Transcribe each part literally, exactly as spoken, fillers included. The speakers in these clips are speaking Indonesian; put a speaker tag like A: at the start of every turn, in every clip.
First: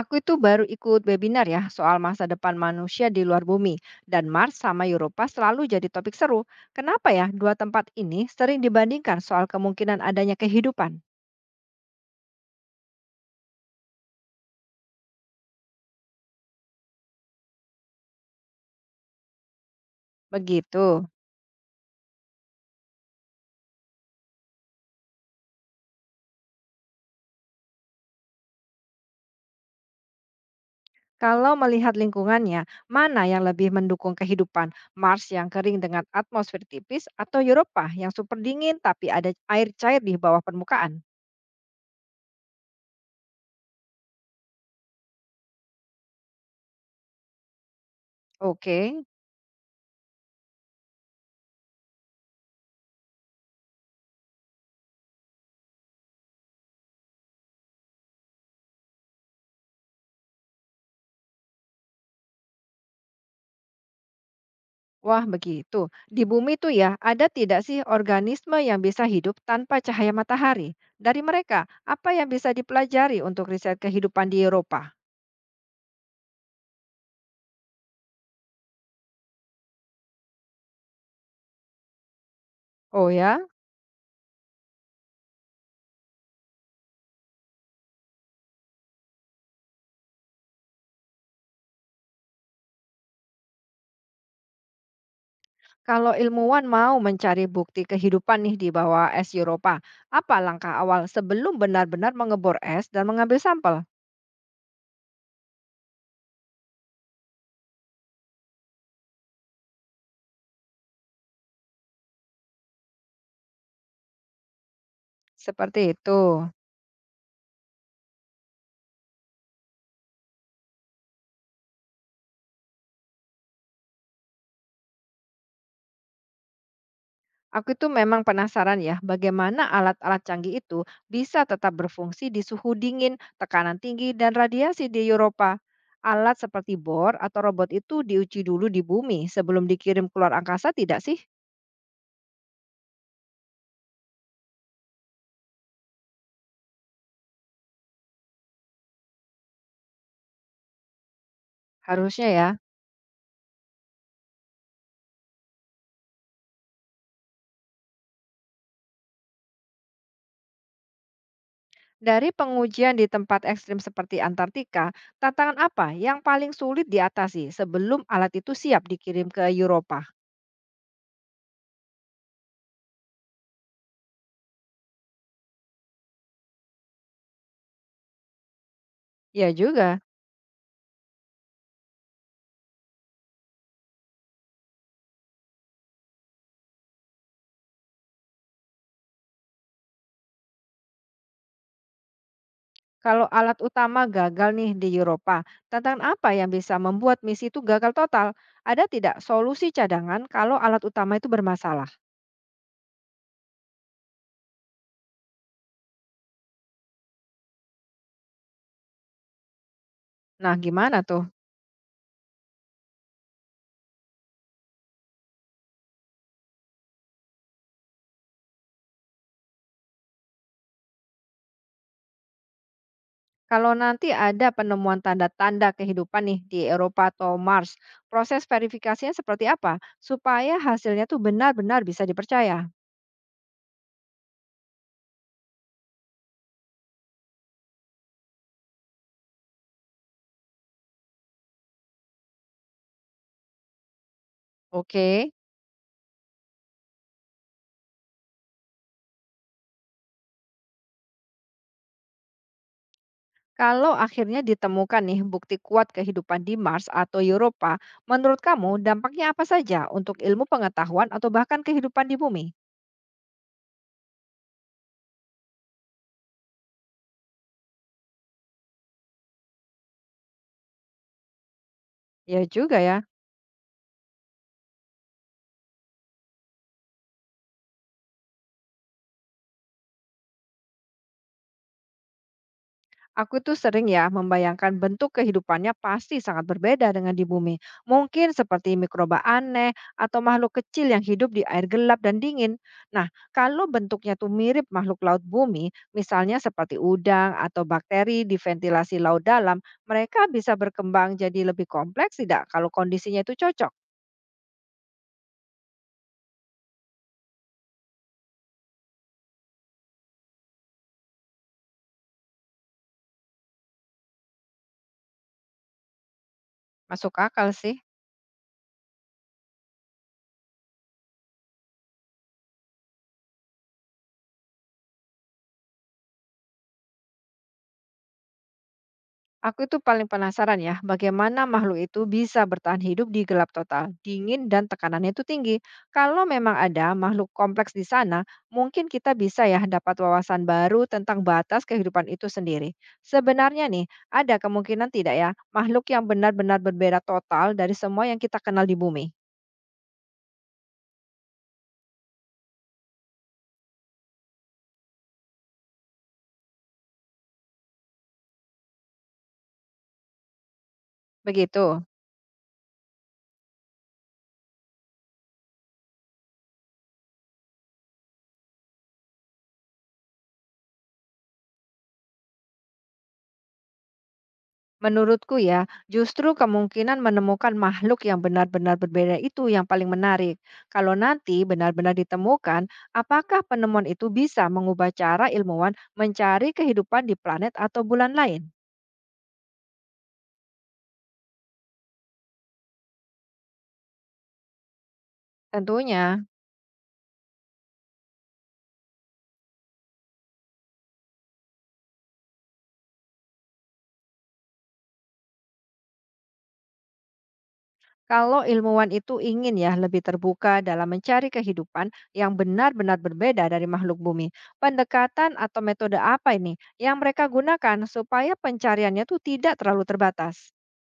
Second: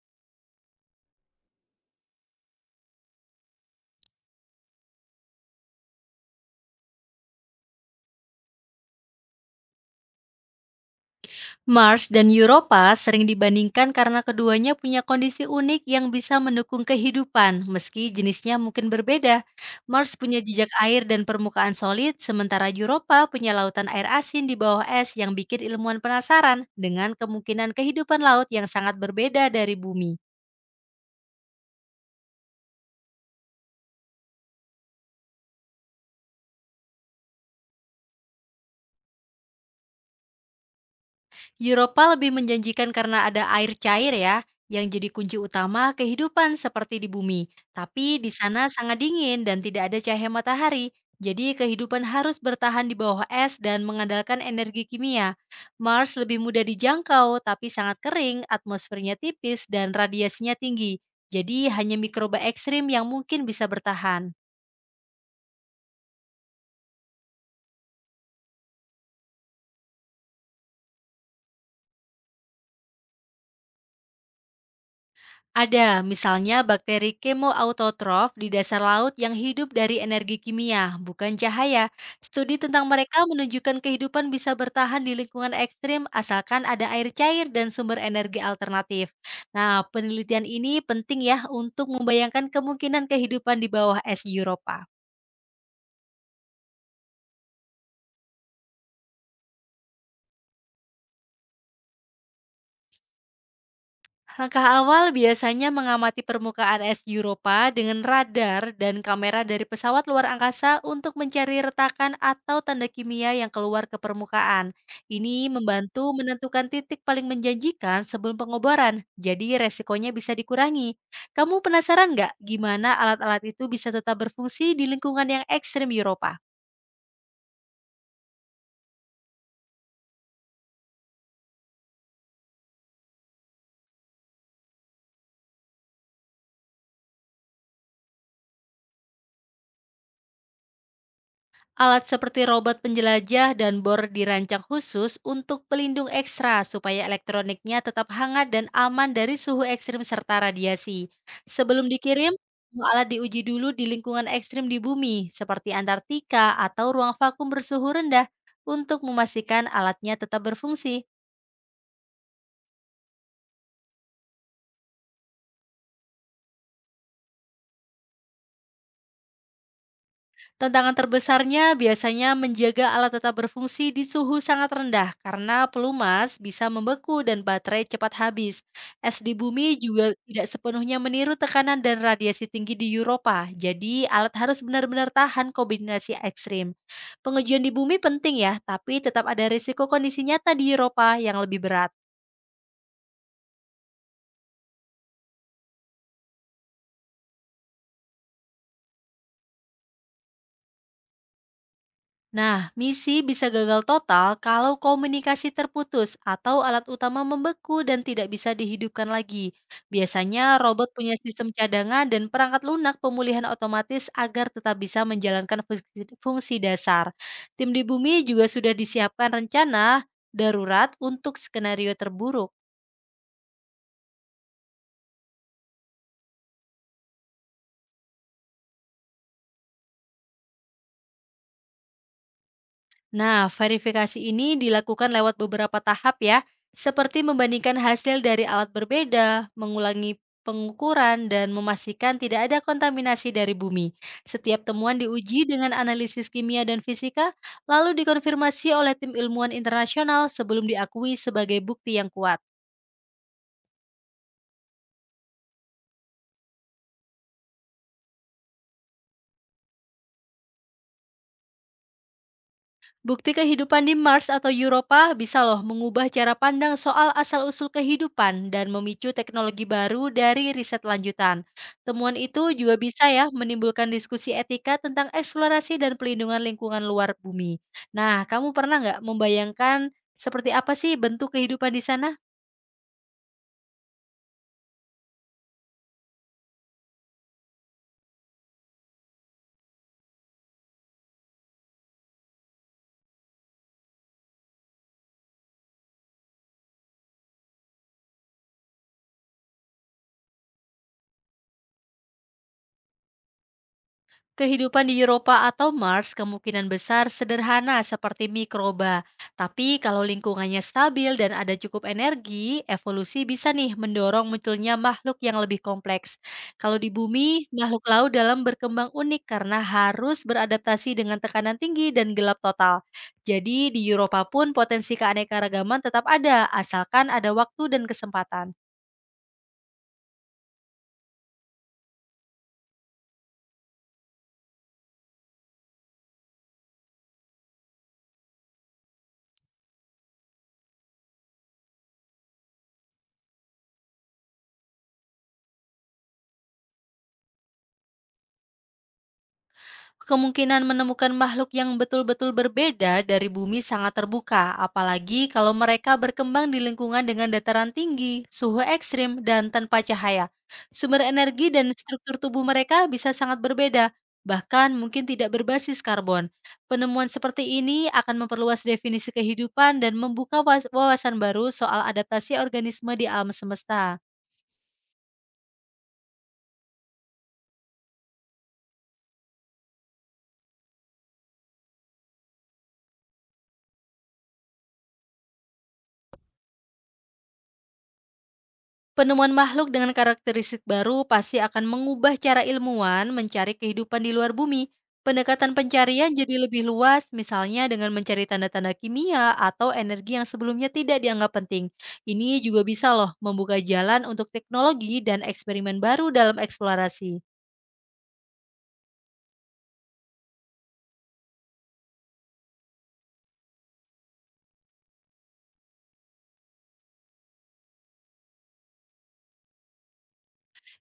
A: Aku itu baru ikut webinar ya soal masa depan manusia di luar bumi dan Mars sama Europa selalu jadi topik seru. Kenapa ya dua tempat ini sering dibandingkan soal kemungkinan adanya kehidupan?
B: Mars dan Europa sering dibandingkan karena keduanya punya kondisi unik yang bisa mendukung kehidupan, meski jenisnya mungkin berbeda. Mars punya jejak
A: Begitu.
B: air dan permukaan solid, sementara Europa punya lautan air asin di bawah es yang bikin ilmuwan penasaran dengan kemungkinan kehidupan laut yang sangat berbeda dari bumi.
A: Kalau melihat lingkungannya, mana yang lebih mendukung kehidupan? Mars yang kering dengan atmosfer tipis atau Europa yang super dingin tapi ada air cair di bawah permukaan?
B: Europa lebih menjanjikan karena ada air cair ya, yang jadi kunci utama kehidupan seperti di bumi. Tapi di sana sangat
A: Oke.
B: dingin dan tidak ada cahaya matahari. Jadi kehidupan harus bertahan di bawah es dan mengandalkan energi kimia. Mars lebih mudah dijangkau tapi sangat kering, atmosfernya tipis dan radiasinya tinggi. Jadi hanya mikroba ekstrim yang mungkin bisa bertahan.
A: Wah, begitu. Di bumi itu ya, ada tidak sih organisme yang bisa hidup tanpa cahaya matahari? Dari mereka, apa yang bisa dipelajari untuk riset kehidupan di Eropa?
B: Ada, misalnya bakteri kemoautotrof di dasar laut yang hidup dari energi kimia, bukan cahaya. Studi tentang
A: Oh
B: mereka
A: ya,
B: menunjukkan kehidupan bisa bertahan di lingkungan ekstrim asalkan ada air cair dan sumber energi alternatif. Nah, penelitian ini penting ya untuk membayangkan kemungkinan kehidupan di bawah es Eropa.
A: kalau ilmuwan mau mencari bukti kehidupan nih di bawah es Eropa, apa langkah awal sebelum benar-benar mengebor es dan mengambil sampel?
B: Langkah awal biasanya mengamati permukaan es Europa dengan radar dan kamera dari pesawat luar angkasa untuk mencari retakan atau tanda kimia yang keluar ke permukaan. Ini
A: Seperti
B: membantu
A: itu.
B: menentukan titik paling menjanjikan sebelum pengobaran, jadi resikonya bisa dikurangi. Kamu penasaran nggak gimana alat-alat itu bisa tetap berfungsi di lingkungan yang ekstrim Europa?
A: Aku itu memang penasaran ya, bagaimana alat-alat canggih itu bisa tetap berfungsi di suhu dingin, tekanan tinggi, dan radiasi di Eropa. Alat seperti bor atau robot itu diuji dulu di bumi sebelum dikirim keluar angkasa tidak sih?
B: Alat seperti robot penjelajah dan bor dirancang khusus untuk pelindung ekstra supaya elektroniknya tetap hangat dan aman dari suhu ekstrim serta radiasi. Sebelum
A: Harusnya
B: dikirim,
A: ya.
B: semua alat diuji dulu di lingkungan ekstrim di bumi, seperti Antartika atau ruang vakum bersuhu rendah, untuk memastikan alatnya tetap berfungsi.
A: Dari pengujian di tempat ekstrim seperti Antartika, tantangan apa yang paling sulit diatasi sebelum alat itu siap dikirim ke Eropa?
B: Tantangan terbesarnya biasanya menjaga alat tetap berfungsi di suhu sangat rendah karena pelumas bisa membeku dan baterai cepat habis. Es di
A: Ya
B: bumi
A: juga.
B: juga tidak sepenuhnya meniru tekanan dan radiasi tinggi di Eropa, jadi alat harus benar-benar tahan kombinasi ekstrim. Pengujian di bumi penting ya, tapi tetap ada risiko kondisi nyata di Eropa yang lebih berat.
A: Kalau alat utama gagal nih di Eropa, tantangan apa yang bisa membuat misi itu gagal total? Ada tidak solusi cadangan kalau alat utama itu bermasalah?
B: Nah, misi bisa gagal total kalau komunikasi terputus atau alat utama membeku dan tidak bisa dihidupkan lagi.
A: Nah,
B: Biasanya robot
A: gimana
B: punya
A: tuh?
B: sistem cadangan dan perangkat lunak pemulihan otomatis agar tetap bisa menjalankan fungsi, fungsi dasar. Tim di bumi juga sudah disiapkan rencana darurat untuk skenario terburuk.
A: Kalau nanti ada penemuan tanda-tanda kehidupan nih di Eropa atau Mars, proses verifikasinya seperti apa supaya hasilnya tuh benar-benar bisa dipercaya?
B: Nah, verifikasi ini dilakukan lewat beberapa tahap ya, seperti membandingkan hasil dari alat berbeda, mengulangi pengukuran, dan memastikan tidak ada kontaminasi dari bumi. Setiap temuan
A: Oke,
B: diuji dengan analisis kimia dan fisika, lalu dikonfirmasi oleh tim ilmuwan internasional sebelum diakui sebagai bukti yang kuat.
A: kalau akhirnya ditemukan nih bukti kuat kehidupan di Mars atau Eropa, menurut kamu dampaknya apa saja untuk ilmu pengetahuan atau bahkan kehidupan di bumi?
B: Bukti kehidupan di Mars atau Europa bisa loh mengubah cara pandang soal asal-usul kehidupan dan memicu teknologi baru dari riset lanjutan. Temuan
A: Ya
B: itu juga
A: juga ya.
B: bisa ya menimbulkan diskusi etika tentang eksplorasi dan pelindungan lingkungan luar bumi. Nah, kamu pernah nggak membayangkan seperti apa sih bentuk kehidupan di sana?
A: Aku tuh sering ya membayangkan bentuk kehidupannya pasti sangat berbeda dengan di bumi. Mungkin seperti mikroba aneh atau makhluk kecil yang hidup di air gelap dan dingin. Nah, kalau bentuknya tuh mirip makhluk laut bumi, misalnya seperti udang atau bakteri di ventilasi laut dalam, mereka bisa berkembang jadi lebih kompleks tidak kalau kondisinya itu cocok.
B: Kehidupan di Eropa atau Mars kemungkinan besar sederhana seperti mikroba. Tapi kalau lingkungannya stabil dan ada cukup energi, evolusi bisa nih mendorong munculnya makhluk yang lebih kompleks. Kalau di
A: Masuk akal
B: bumi,
A: sih.
B: makhluk laut dalam berkembang unik karena harus beradaptasi dengan tekanan tinggi dan gelap total. Jadi di Eropa pun potensi keanekaragaman tetap ada, asalkan ada waktu dan kesempatan.
A: Aku itu paling penasaran ya, bagaimana makhluk itu bisa bertahan hidup di gelap total, dingin dan tekanannya itu tinggi. Kalau memang ada makhluk kompleks di sana, mungkin kita bisa ya dapat wawasan baru tentang batas kehidupan itu sendiri. Sebenarnya nih, ada kemungkinan tidak ya makhluk yang benar-benar berbeda total dari semua yang kita kenal di bumi.
B: Kemungkinan menemukan makhluk yang betul-betul berbeda dari bumi sangat terbuka, apalagi kalau mereka berkembang di lingkungan dengan dataran tinggi, suhu ekstrim, dan tanpa cahaya. Sumber energi dan
A: Begitu.
B: struktur tubuh mereka bisa sangat berbeda, bahkan mungkin tidak berbasis karbon. Penemuan seperti ini akan memperluas definisi kehidupan dan membuka was- wawasan baru soal adaptasi organisme di alam semesta.
A: Menurutku ya, justru kemungkinan menemukan makhluk yang benar-benar berbeda itu yang paling menarik. Kalau nanti benar-benar ditemukan, apakah penemuan itu bisa mengubah cara ilmuwan mencari kehidupan di planet atau bulan lain?
B: Penemuan makhluk dengan karakteristik baru pasti akan mengubah cara ilmuwan mencari kehidupan di luar bumi. Pendekatan pencarian
A: Tentunya,
B: jadi lebih luas, misalnya dengan mencari tanda-tanda kimia atau energi yang sebelumnya tidak dianggap penting. Ini juga bisa loh membuka jalan untuk teknologi dan eksperimen baru dalam eksplorasi.
A: kalau ilmuwan itu ingin ya lebih terbuka dalam mencari kehidupan yang benar-benar berbeda dari makhluk bumi, pendekatan atau metode apa ini yang mereka gunakan supaya pencariannya tuh tidak terlalu terbatas?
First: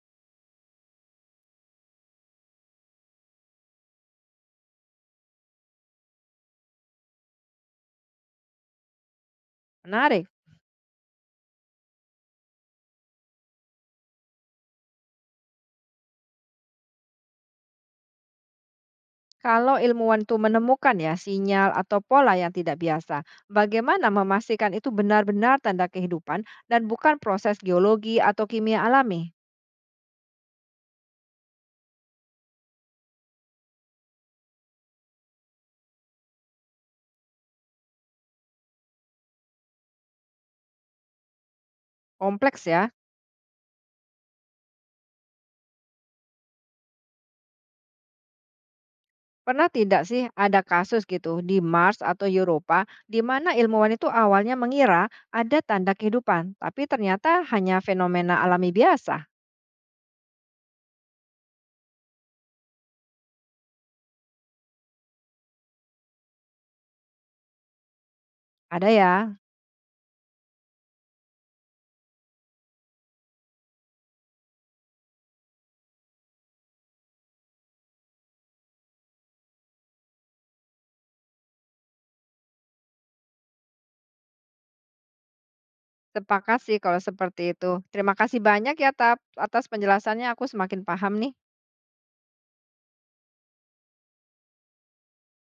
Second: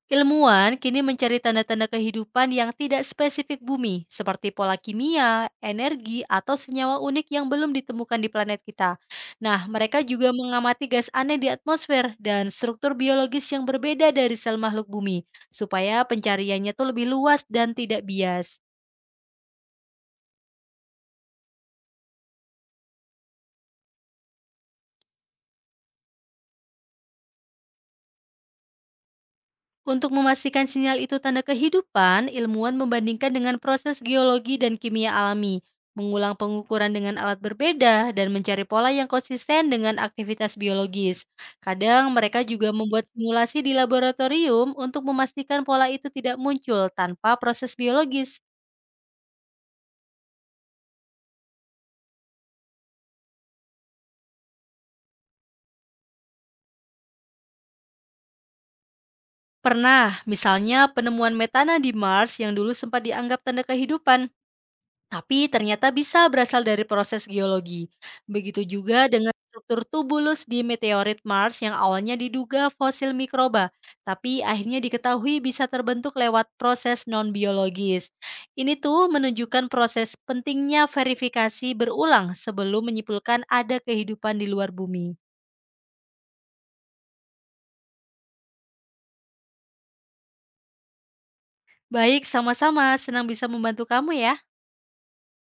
B: Ilmuwan kini mencari tanda-tanda kehidupan yang tidak spesifik bumi, seperti pola kimia, energi, atau senyawa unik yang belum ditemukan di planet kita. Nah, mereka
A: Menarik.
B: juga mengamati gas aneh di atmosfer dan struktur biologis yang berbeda dari sel makhluk bumi, supaya pencariannya tuh lebih luas dan tidak bias.
A: Kalau ilmuwan itu menemukan ya sinyal atau pola yang tidak biasa, bagaimana memastikan itu benar-benar tanda kehidupan dan bukan proses geologi atau kimia alami?
B: Untuk memastikan sinyal itu tanda kehidupan, ilmuwan membandingkan dengan proses geologi dan kimia alami, mengulang pengukuran dengan alat berbeda, dan mencari pola yang konsisten dengan aktivitas biologis. Kadang mereka
A: Kompleks
B: juga
A: ya.
B: membuat simulasi di laboratorium untuk memastikan pola itu tidak muncul tanpa proses biologis.
A: Pernah tidak sih ada kasus gitu di Mars atau Europa di mana ilmuwan itu awalnya mengira ada tanda kehidupan, tapi ternyata hanya fenomena alami biasa?
B: Pernah, misalnya penemuan metana di Mars yang dulu sempat dianggap tanda kehidupan, tapi ternyata bisa berasal dari proses geologi. Begitu
A: Ada
B: juga dengan
A: ya.
B: struktur tubulus di meteorit Mars yang awalnya diduga fosil mikroba, tapi akhirnya diketahui bisa terbentuk lewat proses non-biologis. Ini tuh menunjukkan proses pentingnya verifikasi berulang sebelum menyimpulkan ada kehidupan di luar bumi.
A: Sepakat sih kalau seperti itu. Terima kasih banyak ya Tap atas penjelasannya aku semakin paham nih.
B: Baik, sama-sama. Senang bisa membantu kamu ya.